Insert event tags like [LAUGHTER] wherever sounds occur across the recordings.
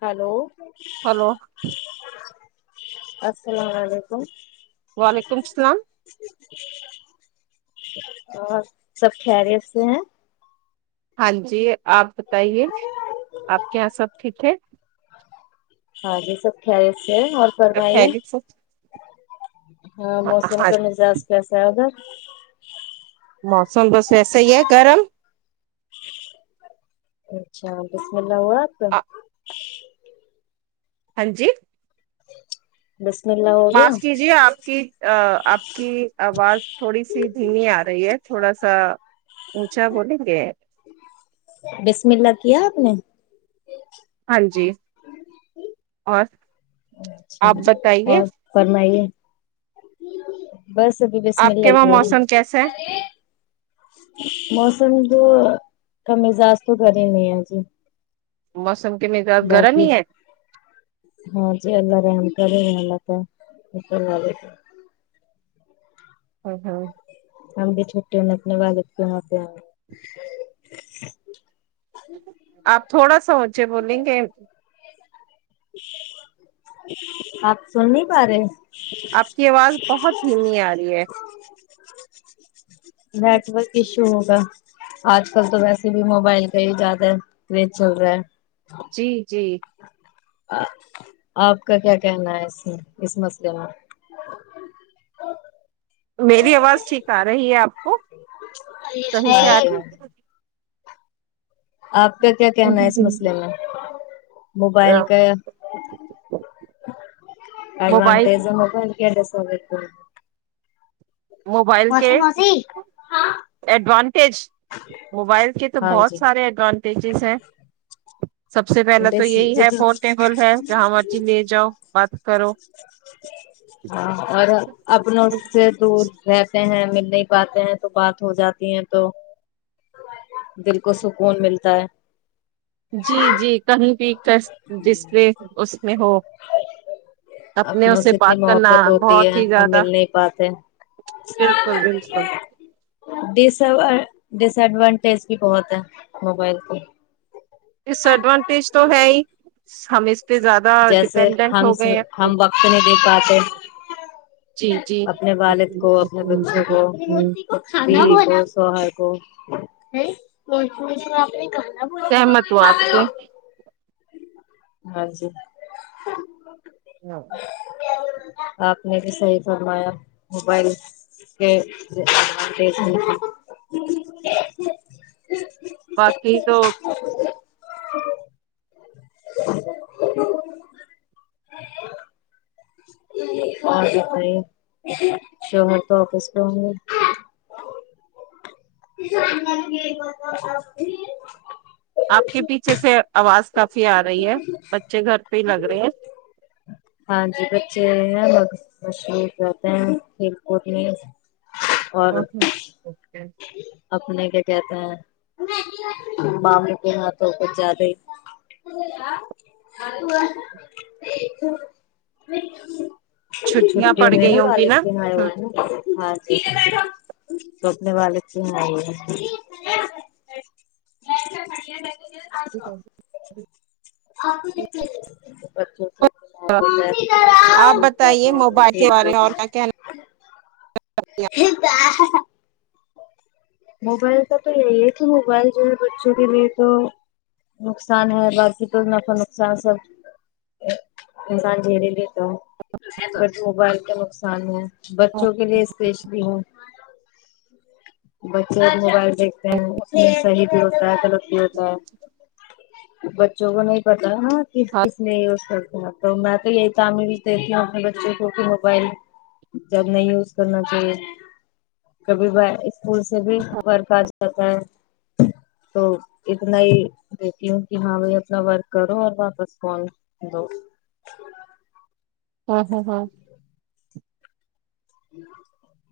hello hello السلام علیکم ج وعلیکم السلام اور سب خریت سے ہیں ہاں جی آپ بتائیے آپ کے یہاں سب ٹھیک ہے ہاں جی سب خل سے اور سب فرمائی خیریت سے ہاں موسم کا مزاج کیسا ہے اگا موسم بس ویسا ہی ہے گرم اچھا تو ل وہ آ تو ہاں جی بسم اللہ ہو گیا معاف کیجیے آپ کی آپ کی آواز تھوڑی سی دھیمی آ رہی ہے تھوڑا سا اونچا بولیں گے نہیں ہاں جی اور اچھا آپ بتائیے اور فرمائیے ج بس ابھی بس م آپ کے وہاں لگے موسم کیسا ہے موسم تو کم مزاج تو گھر ہی نہیں ہے جی موسم کے مزاج گرم باقی ہی ہے ہاں جی اللہ رحم کرے شکور اوپر والے کا [UNINTELLIGIBLE] [UNINTELLIGIBLE] [UNINTELLIGIBLE] [UNINTELLIGIBLE] آپ تھوڑا سا اونچا بولے گے آپ سن نہیں پا رہے آپ کی آواز بہت دھیمی آ رہی ہے [INAUDIBLE] نیٹورک ایشو ہوگا آج کل تو ویسے بھی موبائل کا ہی زیادہ کریز چل رہا ہے جی جی آپ کا کیا کہنا ہے اس اس مسئلے میں میری آواز ٹھیک آ رہی ہے اب [INAUDIBLE] آپ کا کیا کہنا ہے اس مسئلے میں موبائل کا موبائل ایڈوانٹیج موبائل کیا [UNINTELLIGIBLE] موبائل کے موسی موسی ایڈوانٹیج موبائل کے تو ہاں بہت جی سارے ایڈوان [UNINTELLIGIBLE] سب سے پہلا تو یہی ہے فون ٹیبل ہے جہاں مرضی لے جاؤ بات کرو ہاں اور اپنوں سے دور رہتے ہیں مل نہیں پاتے ہیں تو بات ہو جاتی ہیں تو دل کو سکون ملتا ہے جی جی کہیں بھی جس میں اس میں ہو اپنے اپنوں اس سے اتنی بات کرنا محبت ہوتی ہے بہت ہی ہم زیادہ مل نہیں پاتے بالکل بلکل ڈس ڈس ایڈوانٹیج بھی بہت ہے موبائل کی ڈس ایڈوانٹیج تو ہے ہی ہمیں جیسے ہم ہم وقت نہیں دے پاتے جی جی اپنے والد کو اپنے بچوں کو اپنی جی بیوی کو شوہر کو [UNINTELLIGIBLE] سہمت ہو آپ سے ہاں جی [INAUDIBLE] ہاں آپ نے بھی صحیح فرمایا موبائل کے دیکھنے باقی تو [INAUDIBLE] [INAUDIBLE] اور بتے شوہر تو آپس پہ ہوں گے [UNINTELLIGIBLE] آپ کے پیچھے سے آواز کافی آ رہی ہے بچے گھر پہ ہی لگ رہے ہیں ہاں جی بچے مشرو ہو جاتتے ہیں کھیل کود میں [UNINTELLIGIBLE] اور ہیں اپنے کیا کہتے ہیں ماموں کے یہاںھ تو کچھ زیادہ ہی [INAUDIBLE] چھٹیاں چھٹیوں پڑ میں نا گئی ہوں گی والالج سے آ ہ ہے نا ہ [UNINTELLIGIBLE] سپنے والک کیوں نہیں ہے [INAUDIBLE] آپ [UNINTELLIGIBLE] آپ بتائیے موبائل کے بارے میں اور کیا کہنا [INAUDIBLE] [INAUDIBLE] موبائل کا تو یہی ہے کہ موبائل جو ہے بچوں کے لیے تو نقصان ہے باقی تو نفع نقصان سب مزان جیلی لیے بٹ موبائل کا نقصان ہے بچوں کے لیے اسپیشلی ہے بچوں موبائل دیکھتے ہیں صحیح بھی ہوتا ہے غلط بھی ہوتا ہے بچوں کو نہیں پتا [UNINTELLIGIBLE] ہاں کس کس نے اور سب [UNINTELLIGIBLE] تو میں تو یہی تعمیر دیتی ہوں اپنے بچوں کو کہ موبائل ج نہیں یوز کرنا چاہیے کبھی ب اسکول سے بھی ورک آ جاتا ہے تو اتنا ہی دیکتی ہوں کہ ہاں بی اپنا ورک کرو اور واپس فون دو [INAUDIBLE] [INAUDIBLE]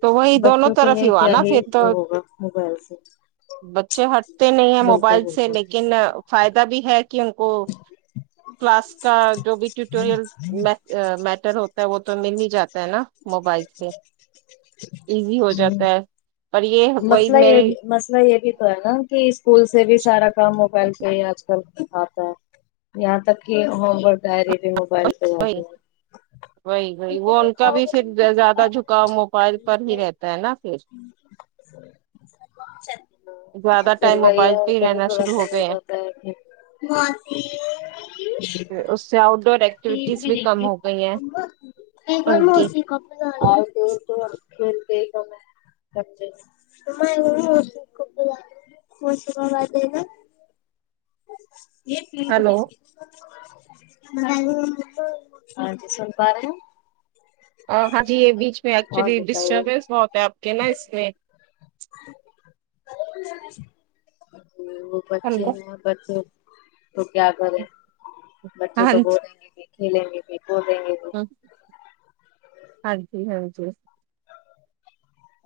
تو وہی دونوں بچوں کے طرف ہی لیے ہوا کیا نا پھر تو وہ ہوگا موبائل سے بچے ہٹتے نہیں ہیں بالکل موبائل سے بالکل لیکن فائدہ بھی ہے کہ ان کو کلاس کا جو بھی ٹیوٹورل میٹر ہوتا ہے وہ تو مل ہی جاتا ہے نا موبائل سے ایزی ہو ہ جاتا ہے پر یہ وہی مسئلہ یہ میرے بھی مسئلہ یہ بھی تو ہے نا کہ اسکول سے بھی سارا کام موبائل پہ ہی آج کل آتا ہے یہاں تک کہ وہ گری بھی موبائل پہ وہی آتی ہے وہی وہی وہ اتنے ان کا کھاؤ بھی گے تم پھر کافی زیادہ جھکاؤ موبائل پر ہی رہتا ہے نا پھر زیادہ ٹائم سلویا موبائل اور پہ ہی کو بھی رہنا تھوڑا شروع صی ہو گئے جاتا ہے ہیں اس سے آؤٹ ڈور ایکٹیویٹیز بھی کم نہیں ہو گئی ہیں ان گھرم کی ہوسی کپ ج تو کھیل کے ہی تو میں س م کب موسم ب دے گا ہلو ہ جی سل پاار ہاں جی یہ بیچ میں ایکچولی بتائیے ڈسٹربینس بہت ہے آپ کے نا اس میں [INAUDIBLE] ا بچے ہلو میں بچے تو کیا کرے بچے ہاں تو جی بولیں گے بھی ک ل گے بولیں گے بھی ہاں جی ہاں جی ج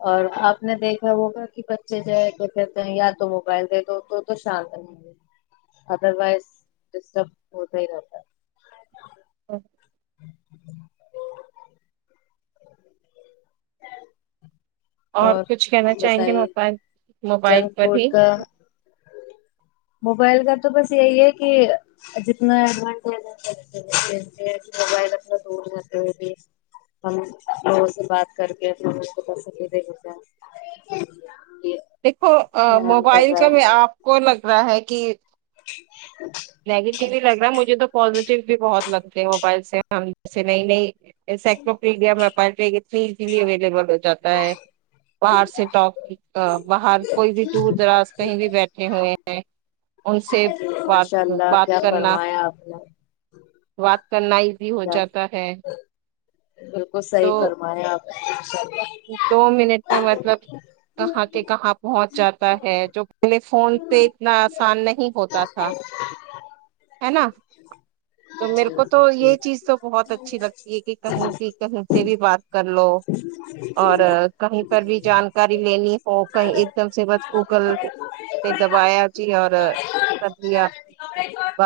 اور آپ نے دیکھا ہوگا کہ بچے جو ہے کہ کہتے ہیں یا تو موبائل دے دو تو تو شانت رہیں گے ادر وائز ڈسٹرب ہوتا ہی رہتا ہے ا [INAUDIBLE] اور کچھ کہنا چاہیں گے م بتائیے موبائل جنک پر فوڈ ہی کا موبائل کا تو بس یہی ہے کہ جتنا ایڈانٹی کہ موبائل اپنا دور کرتے ہوئے بھی ہم لوگوں سے بات کر کے اپنے لوگ کوس دےتے ہیں کہ دیکھو حیران کر موبائل رہا کا بھی آپ ہے کو لگ رہا ہے کہ نگیٹیٹی لگ رہا مجھے تو پزیٹیو بھی بہت لگتے ہیں موبائل سے ہم جیسے نئی نئی یہ سکلو پیڈیام مپائ پ فزیلی اویلیبل ہو جاتا ہے باہر سے ٹک ا باہر کوئی بھی دور دراز کہیں بھی بیٹھے ہوئے ہیں ان سے بات ماشاء اللہ بات کیا کرنا فرمایا آپ نے بات کرنا ہی بھی ہو کیا جاتا ہے بالکل صحی تو فرمانے آپ چا دو منٹ میں مطلب کہاں کے کہاں پہنچ جاتا ہے جو پہلے فون پہ اتنا آسان نہیں ہوتا تھا ہے نا تو میرے جی کو تو یہ جی جی چیز تو بہت اچھی لگتی ہے کہ کہیں بھی کہیں سے بھی بات کر لو اور کہیں پر بھی جانکاری لینی ہو کہیں ایک دم سے بس گوگل پہ دبایا جی اور کر لیا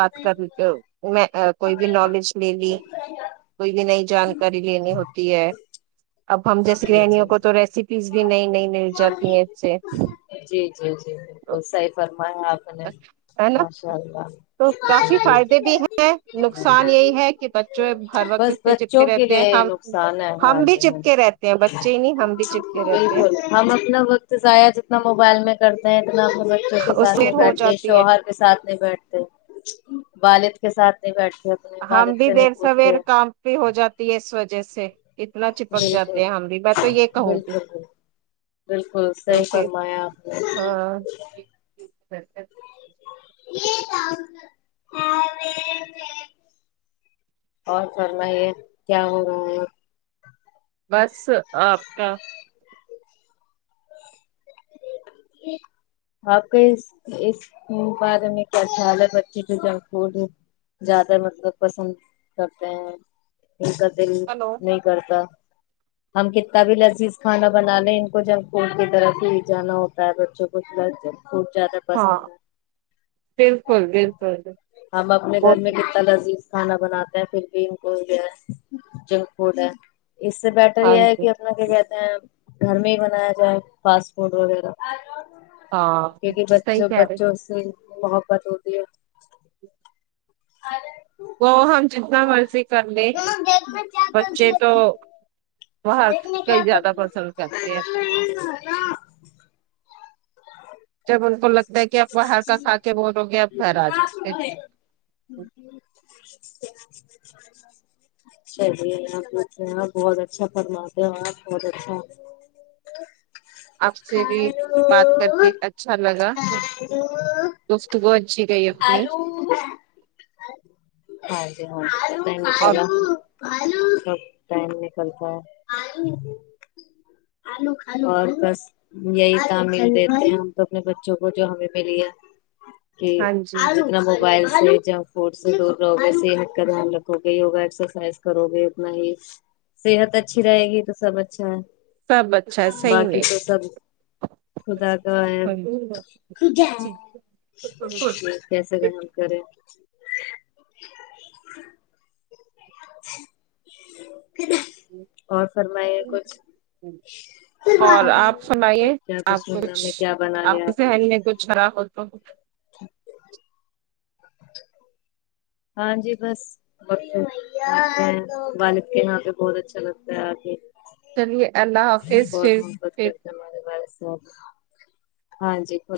میں کوئی بھی نالج لے لی کوئی بھی نئی جانکاری لینی ہوتی ہے اب ہم جیسے گانیوں کو تو ریسیپیز بھی نئی نئی مل جاتی ہیں اس سے جی جی جی بالکل صحی فر ہے نا تو کافی فائدے بھی ہیں نقصان یہی ہے کہ بچے ہر وقت بس اس سے چپکے بچوں کے رہتے لیے ہیں نقصان ہے ہم ہاں بھی جی ہاں جی چپکے رہتے ہیں بچے ہی نہیں ہم بھی چپکے رہتے ہیں بالکل ہم اپنا وقت ائ جتنا موبائل میں کرتے ہیں اتنا اپنے بچوں کے اس ساتھ دیر نہیں ہو بیٹھتے جاتی ہے شوہر کے ساتھ نہیں بیٹھتے والد کے ساتھ بیٹھ ہم بھی دیر سویر کام پ ہو جاتی ہے وجہ جیسے اتنا چپک بالکل جاتے ہیں ہم بھی میں تو یہ کہوں گی بالکل بالکل بالکل تو صحیح پھر فرمایا آپ نے ہاں ب [INAUDIBLE] اور فرنا یہ کیا ہو رہا ہے بس آپ کا آپ کے اس اس بارے میں کیا خیاال ہے بچے کے جنک فوڈ زیادہ مطلب پسند کرتے ہیں یہ کر ت ہلو نہیں کرتا ہم کتنا بھی لذیذ کھانا بنانے ان کو جنک فوڈ کی طرف ہی جانا ہوتا ت پر چ کس ل خوب زیادہ ہاں پسند ہے بالکل بالکل ہم اپنے گھر بہت میں کتنا لذیذ کھانا بناتے پھر بھی ان کو جنک فوڈ ہے اس سے بیٹر ہاں یہ ہے جی کہ اپنا کیا کہتے ہیں گھر میں ہی بنایا جائے فاسٹ فوڈ وغیرہ آ جو ہاں پ صحیح بچوں کہہ رہے بچوں سے محبت ہوتی ہے وہ ہم جتنا مرضی کر لیں بچے تو وہت دیکھنے کیا کئی کر زیادہ پسند کرتے ہیں جب ان کو لگتا ہے کہ آپ باہر کا کھا کے بولو گے آپ گھر آ جاؤ چلیے آ پوچھ بہت اچھا فرماتے ہو آپ بہت اچھا [INAUDIBLE] آب سے بھی آلو بات کر کے اچھا لگا آلو گفت وہو اچھی گئی اپنی آلو ہ [INAUDIBLE] اور سب ٹائم نکلتا ہے اور بس یہی [INAUDIBLE] مل دیتے ہیں ہم تو اپنے بچوں کو جو ہمیں ملی ہے ہاں جی آگ نا موبائل ج فوڈ سے دور رہو گے صحت کا دھیان رکھو گے وگا ایکسرسائز کرو گے اتنا ہی صحت اچھی رہے گی تو سب اچھا ہے سب اچھا ہے صحی باقی میں تو سب خدا کا ہے کیسے کا ہم کرے [INAUDIBLE] اور فرمائ کچھ اور آپ سنائیے کیا آپ بسم اللہ میں کچھ کیا بنا آپ لیا کے نے ذہن میں کچھ خرا ہوتا ا ہاں جی بس اور آ ہیں بک کے یہاں پہ بہت اچھا لگتا ہے آگے چلیے اللہ حافظ پھر محبت کرتے ہمارے والد ہاں جی خ